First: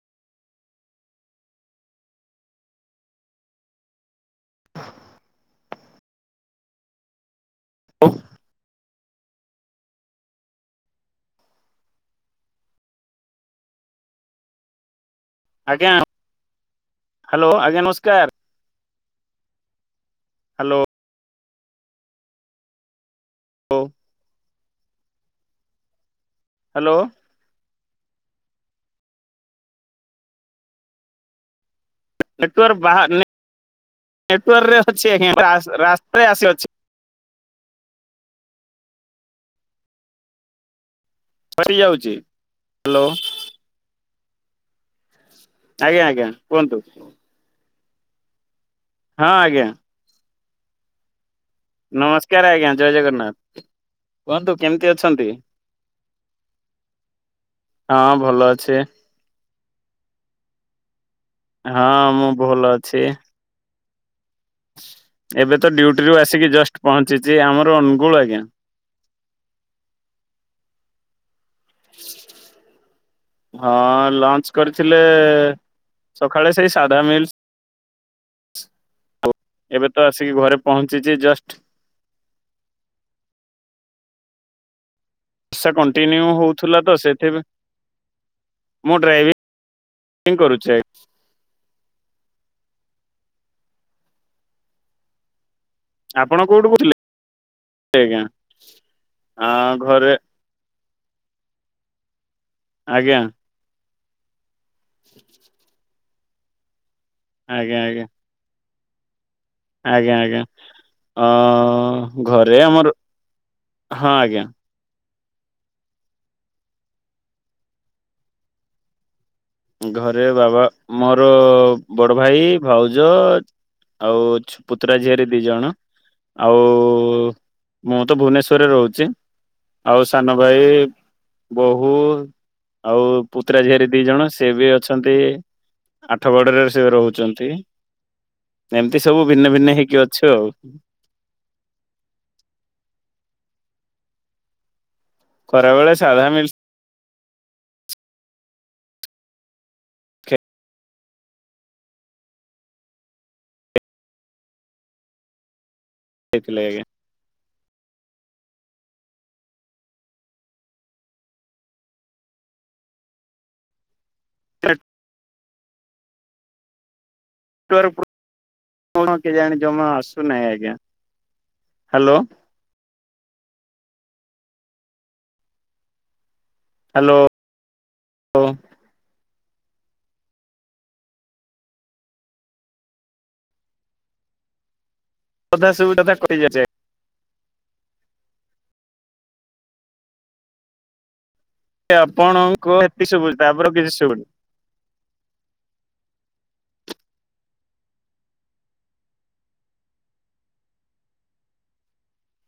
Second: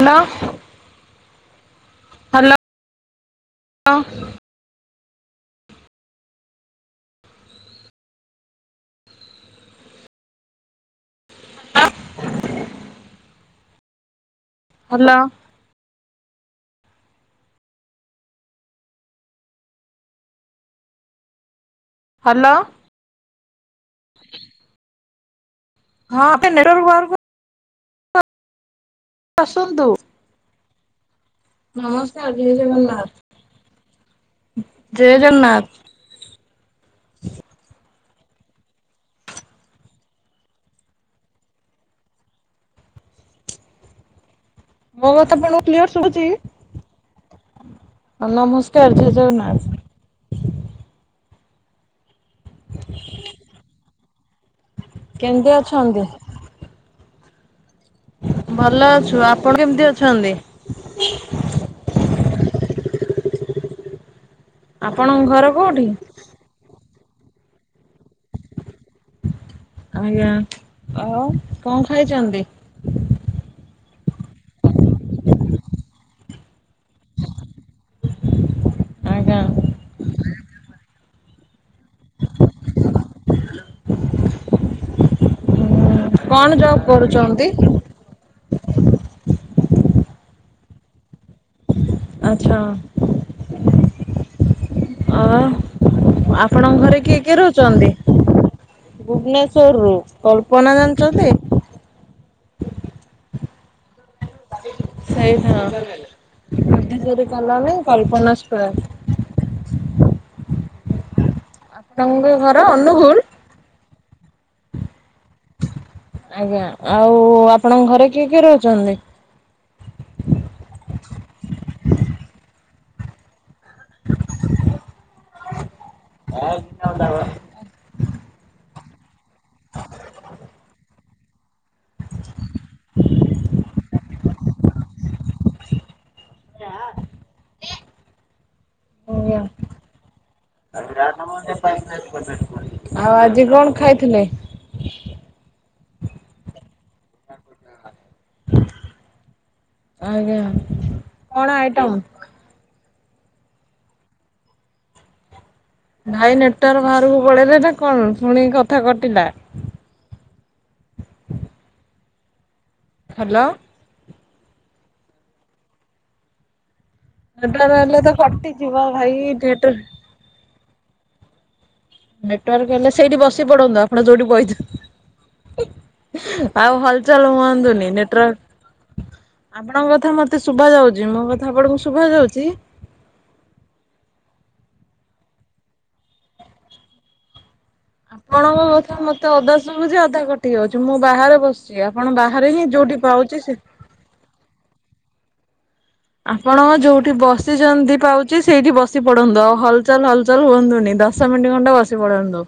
Hello. ହ୍ୟାଲୋ-ଅ। [inaudible] ହଉ। [inaudible] Hello. ଆଜ୍ଞା, hello ଆଜ୍ଞା ନମସ୍କାର। ହ୍ୟାଲୋ। ହ୍ୟାଲୋ। [inaudible] ହଁ ତ ନେ ହ୍ୟାଲୋ। ଆସନ୍ତୁ। ନମସ୍କାର ଜୟ ନେଟୱାର୍କ ବାହା ଜଗନ୍ନାଥ। ନେଟୱାର୍କରେ ଜୟ ଅଛି ଆଜ୍ଞା। ଜଗନ୍ନାଥ ରାସ୍ତା ରାସ୍ତାରେ ଆସି ଅଛି। ସରିଯାଉଛି। ହ୍ୟାଲୋ ମୋ କଥା ଆପଣଙ୍କୁ କ୍ଲିୟର ଆଜ୍ଞା ଶୁଭୁଛି? ଆଜ୍ଞା କୁହନ୍ତୁ ନମସ୍କାର ଜୟ ହଁ ଆଜ୍ଞା ଜଗନ୍ନାଥ। ନମସ୍କାର ଆଜ୍ଞା। ଜୟ ଜଗନ୍ନାଥ କୁହନ୍ତୁ କେମତି ଅଛନ୍ତି? କେମିତି ଅଛନ୍ତି? ହଁ ଅଛି ଭଲ ଅଛୁ। ଆପଣ କେମିତି ଅଛନ୍ତି? ହଁ ମୁଁ ଭଲ ଅଛି। ଆପଣଙ୍କ ଘର ଏବେ ତ କୋଉଠି? ଡ୍ୟୁଟିରୁୁ ଆସିକି ଜଷ୍ଟ ପହଞ୍ଚିଛି। ଆମର ଅନୁଗୁଳ ଆଜ୍ଞା। ଆଜ୍ଞା ଆଉ କଣ ଖାଇଛନ୍ତି? ହଁ ଲଞ୍ଚ କରିଥିଲେ। ସକାଳେ ସେଇ ସାଧା ମିିଲ୍। ଆଉ ଆଜ୍ଞା। ଏବେ ତ ଆସିକି ଘରେ ପହଞ୍ଚିଛି ଜଷ୍ଟ। ସେ କଣ୍ଟିନ୍ୟୁ କଣ ଜବ୍ ହଉଥିଲା ତ କରୁଛନ୍ତି? ସେଥିପାଇଁ ମୁଁ ଡ୍ରାଇଭିଂ କରୁଛି। ଆଚ୍ଛା ଆ ଆପଣ କୋଉଠୁ ଆପଣଙ୍କ କହୁଥିଲେ ଘରେ କିଏ କିଏ ରହୁଛନ୍ତି? ଆଜ୍ଞା? ଆଁ ଭୁବନେଶ୍ୱରରୁୁ ଘରେ ପୁଅ ନା ଜାଣିଛନ୍ତି? ଆଜ୍ଞା। ସେଇଠର ଭୁବନେଶ୍ୱରରୁ ଗଲାବେଳେ ଆଜ୍ଞା ଆଜ୍ଞା କଳ୍ପନା ସ୍କ୍ୱାର। ଆଜ୍ଞା ଆଜ୍ଞା ଅ ଆପଣଙ୍କ ଘର ଘରେ ଆମର ଅନୁଗୁଳ? ହଁ ଆଜ୍ଞା ଆଜ୍ଞା ଆଉ ଆପଣଙ୍କ ଘରେ କିଏ କିଏ ରହୁଛନ୍ତି? ଘରେ ବାବା ମୋର ବଡ ଭାଇ ଭାଉଜ ଆଉ ପୁତୁରା ଝିଅରି ଦି ଜଣ ଆଉ ମୁଁ ତ ଭୁବନେଶ୍ଵରରେ ରହୁଛି। ଆଉ ସାନ ଭାଇ ବୋହୂ ଆଉ ପୁତ୍ରା ଝିଆରୀ ଦି ଜଣ। ସେ ବି ଅଛନ୍ତି ଆଠଗଡରେ ସେ ରହୁଛନ୍ତି। ଏମିତି ସବୁ ଆଜ୍ଞା। ଭିନ୍ନ ଭିନ୍ନ ହେଇକି ଅଛୁ ଆଉ। ଆଉ ଆଜି କଣ ଖାଇଥିଲେ? ଖରାବେଳେ ସାଧା ମିଲ୍ସ। ଆଜ୍ଞା କଣ ଆଇଟମ୍? ଭାଇ ଖାଇଥିଲେ ନେଟୱାର୍କ ଆଜ୍ଞା। ବାହାରକୁ ପଳେଇଲେ ନା କଣ? ଶୁଣିକି କଥା କଟିଲା। ହ୍ୟାଲୋ ତ [inaudible] ଟ ନେଟୱାର୍କ ହେହଲେ ତ କଟିଯିବ କଣ ଭାଇ କେଜାଣି ଟରେ ଜମା [inaudible] ଆସୁନାହିଁ ଆଜ୍ଞା। ହ୍ୟାଲୋ ନେଟୱାର୍କ ହେଲେ ସେଇଠି ବସି ପଡନ୍ତୁ ଆପଣ ଯୋଉଠି ବଇ ଆଉ ହ୍ୟାଲୋ। ହଲଚଲ ହୁଅନ୍ତୁନି ନେଟୱାର୍କ ଆପଣଙ୍କ କଥା ମତେ ଶୁଭା ଯାଉଛି। ମୋ କଥା ଆପଣଙ୍କୁ ଶୁଭା ଯାଉଛି? ସଧା ସୁବିଧା କରି ଯାଏ। କଣଙ୍କ କଥା ମତେ ଅଧା ସୁଭୁଛି ଅଧା କଟିି ଯାଉଛି ମୁଁ ବାହାରେ ବସଛି ସିଏ ଆଜ୍ଞା। ଆପଣ ବାହାରେ ଆପଣଙ୍କ ହିଁ ଯୋଉଠି ଏତିକି ପାଉଛି ସେ [inaudible] ଆପଣ ଯୋଉଠି ବସିଛନ୍ତି ପାଉଛି ସେଇଠି ବସି ପଡନ୍ତୁ ଆଉ ହଲଚାଲ ହଲଚଲ ହୁଅନ୍ତୁନି ଦ ଶ ମିନିଟ ଖଣ୍ଡେ ବସି ପଳନ୍ତୁ।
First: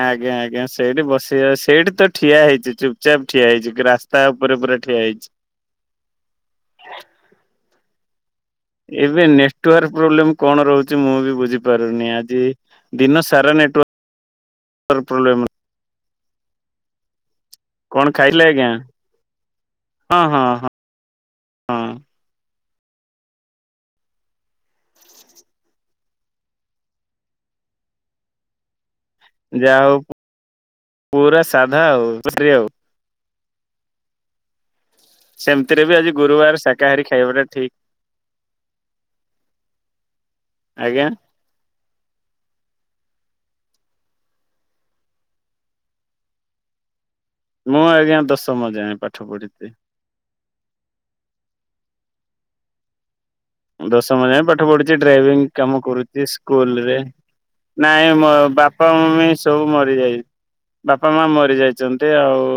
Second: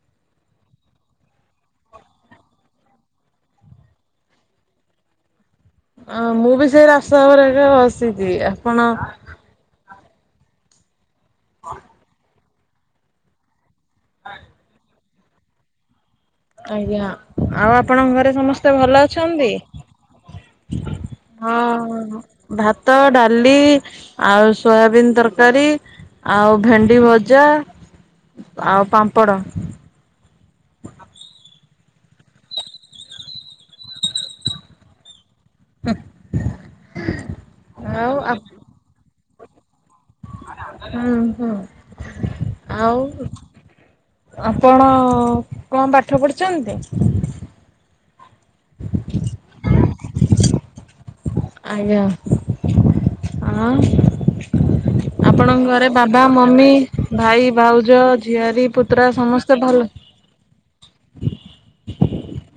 ଆଜ୍ଞା ଆଜ୍ଞା ସେଇଠି ବସେଇାଉ ସେଇଠି ତ ଠିଆ ହେଇଛି ଚୁପଚାପ ଠିଆ ହେଇଛି ରାସ୍ ତା ଉପରେ ପୁରା ଠିଆ ହେଇଚି। ଆଁ ମୁଁ ବି ସେ ରାସ୍ତା ଉପରେ ଏକା ବସିଚି ଆ ଏବେ ନେଟ୍‌ୱାର୍କ ପ୍ରୋବ୍ଲେମ କଣ ରହୁଚି ମୁଁ ବି ବୁଝି ପାରୁନି ଆଜି। ଦିନ ସାରା ନେଟୱର୍କ୍ ନାଇଁ। ତାର ପ୍ରୋବ୍ଲେମ୍ ର ଆଜ୍ଞା ଆଉ କଣ ଆପଣଙ୍କ ଘରେ ଖାଇଲେ ଆଜ୍ଞା ସମସ୍ତେ ଭଲ ଅଛନ୍ତି? ହଁ ହଁ ହଁ ହଁ ହଁ ହଁ ଭାତ ଡାଲି ଆଉ ସୋୟାବିିନ ତରକାରୀ ଆଉ ଭେଣ୍ଡି ଭଜା ଆଉ ପାମ୍ପଡ଼। ଯା ହଉ ପୁରା ସାଧା ଆଉ ତୃଶ୍ରୀ ଆଉ। ସେମ୍ ତିରେ ବି ଆଜି ଗୁରୁବାର ଶାକାହାରୀ ଖାଇବାଟା ଠିକ୍‌। ଆଉ ଆଜ୍ଞା ହୁଁ ହୁଁ ଆଉ? ଆପଣ କଁ ପାଠ ପଢିଛନ୍ତି? ମୁଁ ଆଜ୍ଞା ଦଶମ ଯାଏଁପାଠ ପଢିଚି। ଆଜ୍ଞା। ଆଁ ଦଶମ ଯାଏଁ ପାଠ ପଢିଛି ଡ୍ରାଇଭିଂ ଆପଣଙ୍କ କାମ ଘରେ ବାବା କରୁଚି ମମି ସ୍କୁଲରେ। ଭାଇ ଭାଉଜ ନାଇଁ ମ ଝିଆରୀ ବାପା ପୁତୁରା ମମି ସମସ୍ତେ ସବୁ ଭଲ ମରିଯାଇ ବାପା ମା ମରି ଯାଇଚନ୍ତି ଆଉ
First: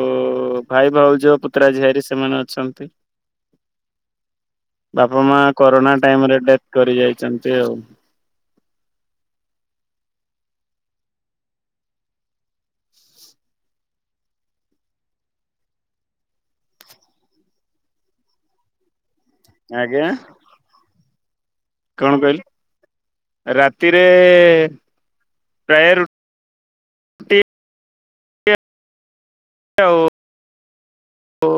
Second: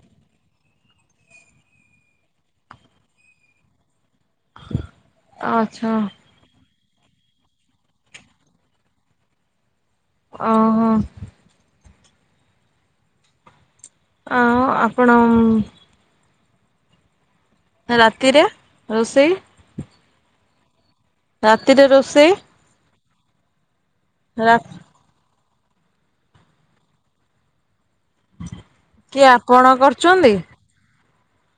ଭାଇ ଭାଉଜ ପୁତୁରା ଝିଆରି ସେମାନେ ଅଛନ୍ତି। ବାପା ମା ଆଚ୍ଛା କରୋନା ଟାଇମ ରେ ଡେଥ କରି ଯାଇଚନ୍ତି ଆଉ। ଅଁ ହ। ଆଁ ଆପଣ ରାତିରେ ରୋଷେଇ? ଆଜ୍ଞା? ରାତିରେ କଣ ରୋଷେଇ? କହିଲେ ରାତିରେ ରା ପ୍ରାୟ ରୁ କିଏ ଆପଣ କରୁଚନ୍ତି? ଓ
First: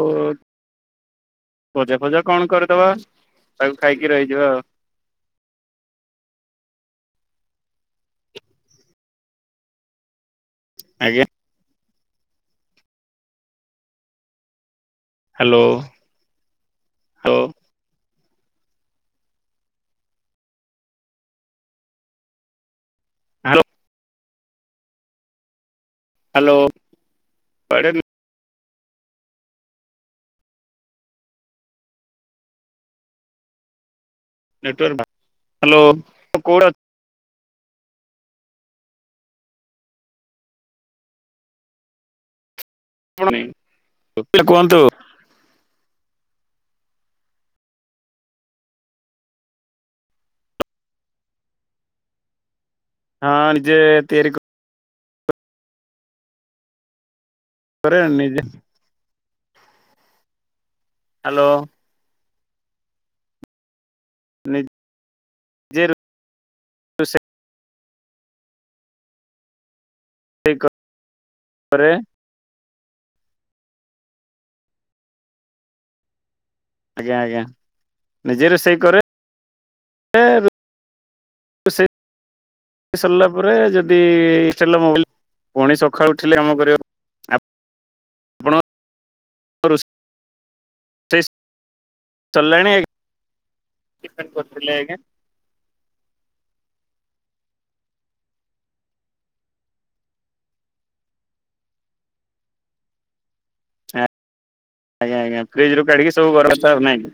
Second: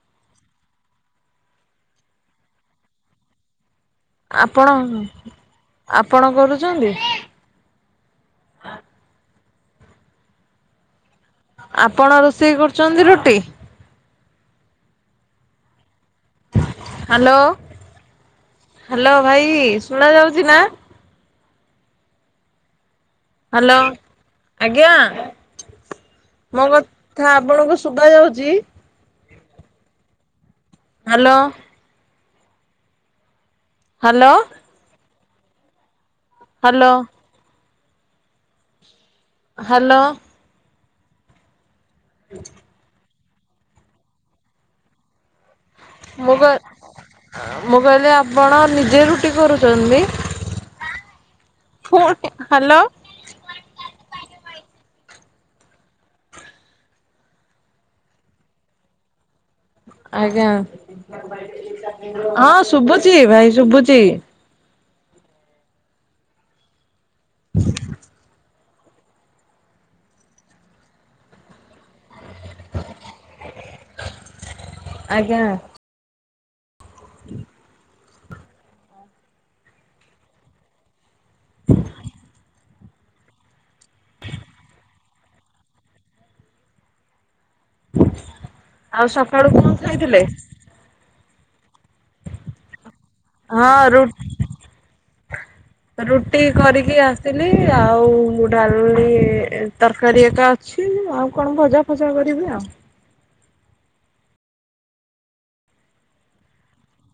ଭଜା ଫଜା କଣ କରିଦବା। ତାକୁ ଖାଇକି ରହିି ଆପଣ ଆପଣ କରୁଛନ୍ତି? ଆଜ୍ଞା? ଆପଣ ରୋଷେଇ କରୁଛନ୍ତି ରୁଟି? ହାଲୋ। ହାଲୋ ହାଲୋ ଭାଇ ଶୁଣା ଯାଉଛିନା? ହ୍ୟାଲୋ ହାଲୋ ଆଜ୍ଞା ହ୍ୟାଲୋ ମୋ କ ଥା ଆପଣଙ୍କୁ କୁଆଡେ ଶୁଗା ଯାଉଚି? ହାଲୋ। ହାଲୋ। ନେଟୱାର୍କ ବା ହାଲୋ। ହାଲୋ। ହାଲୋ। [inaudible] [inaudible] କୁହନ୍ତୁ। ମୁଁ କ ମୁଁ କହିଲି ଆପଣ ନିଜେ ରୁଟି କରୁଚନ୍ତି? ଫୁଣି ହାଲୋ। ହଁ ଯିଏ ତିଆରି କ କରେ ନିଜେ। ଆଜ୍ଞା। ହ୍ୟାଲୋ ହଁ ଶୁଭୁଛି ଭାଇ ଶୁଭୁଛି। [unintelligible] କରେ। ଆଜ୍ଞା। ଆଜ୍ଞା ଆଜ୍ଞା ନିଜେ ରୋଷେଇ କରେ। [unintelligible] ସରିଲା ପରେ ଯଦି [unintelligible] ମୋବାଇଲ ପୁଣି ସକାଳୁ ଉଠିଲେ କାମ କରେ। ଆଉ ସକାଳୁ କଁ ଖାଇଥିଲେ? [unintelligible] ହଁ ରୁ ଟିଫିନ କରିଥିଲେ ଆଜ୍ଞା ରୁଟି କରିକି ଆସିଲି। ଆଉ ଡାଲି ତରକାରୀ ଏକା ଅଛି ଆଉ କଣ ଭଜା ଫଜା କରିବି ଆଉ। ଆଜ୍ଞା ଆଜ୍ଞା ଫ୍ରିଜ ରୁ କାଢ଼ିକି ସବୁ ଗରମ କରିବେ ନା କି।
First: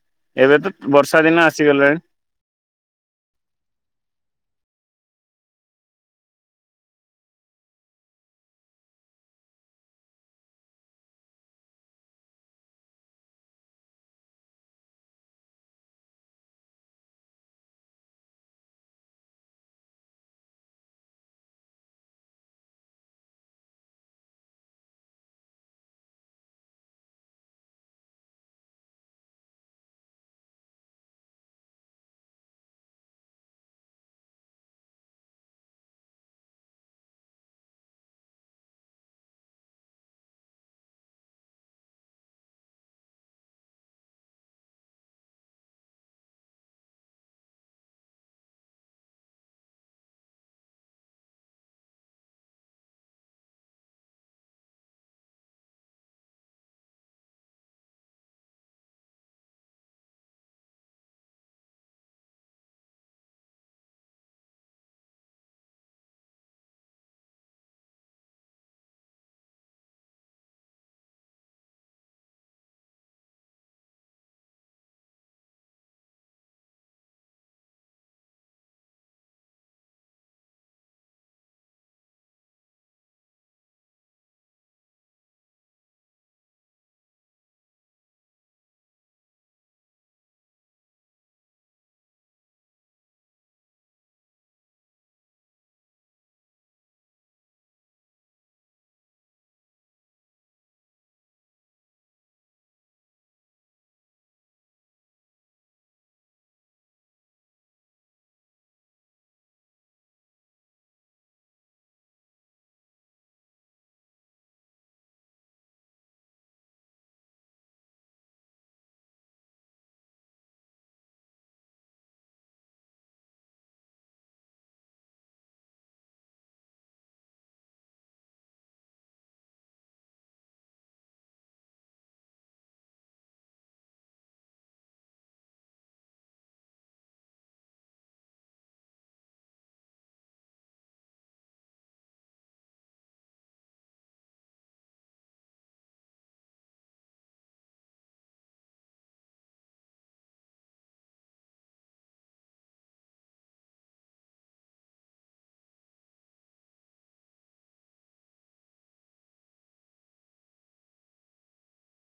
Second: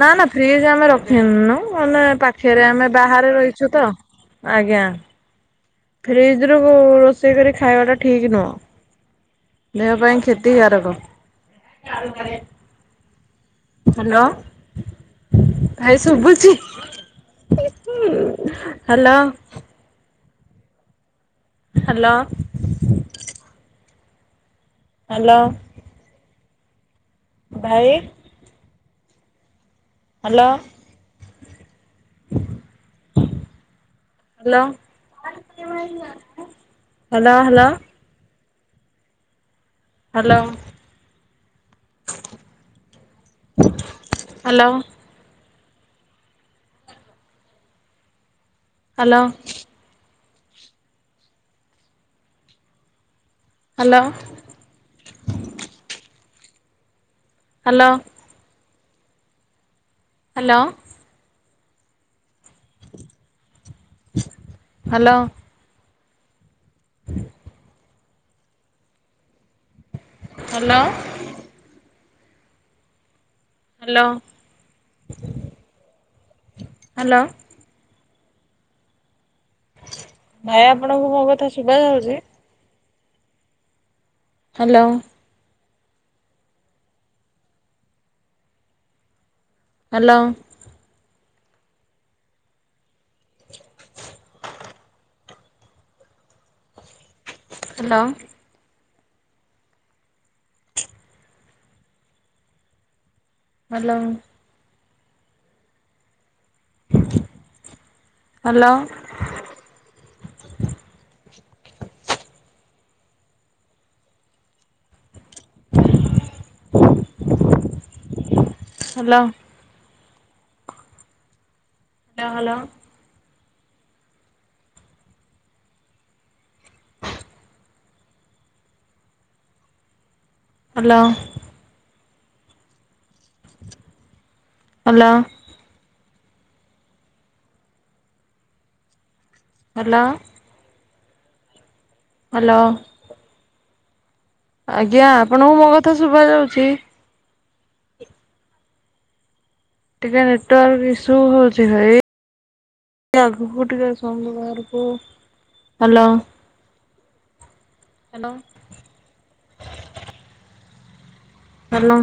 ନା ନା ଏବେ ତ ଫ୍ରିଜ ଆମେ ବର୍ଷା ଦିନ ରଖିନୁ ଆସିଗଲାଣି ମାନେ ପା ଫେରେ ଆମେ ଆମେ ବାହାରେ ରହିଛୁ ତ ଆଜ୍ଞା। ଫ୍ରିଜ ରୁ ରୋଷେଇ କରି ଖାଇବା ଟା ଠିକ ନୁହଁ। ଦେହ ପାଇଁ କ୍ଷତିକାରାକ। ହାଲୋ। ଭାଇ ଶୁଭୁଛି [unintelligible] ହ୍ୟାଲୋ। ହାଲୋ। ହାଲୋ। ଭାଇ। Hello. Hello hello hello. Hello hello. Hello. Hello. Hello. Hello. Hello. Hello. Hello hello. ଭାଇ ଆପଣଙ୍କୁ ମୋ କଥା ଶୁଭା ଯାଉଛି? Hello. Hello. Hello. Hello. Hello. Hello. Hello hello. Hello. Hello. Hello. Hello. ଆଜ୍ଞା ଆପଣଙ୍କୁ ମୋ କଥା ଶୁଭ ଯାଉଛି? ଟିକେ ନେଟୱାର୍କ ଇସ୍ୟୁ ହଉଛି ଭାଇ ଏଇ ଆଗକୁ ଟିକେ ଶନିବାର କୁ ହାଲୋ। ହ୍ୟାଲୋ। ହାଲୋ।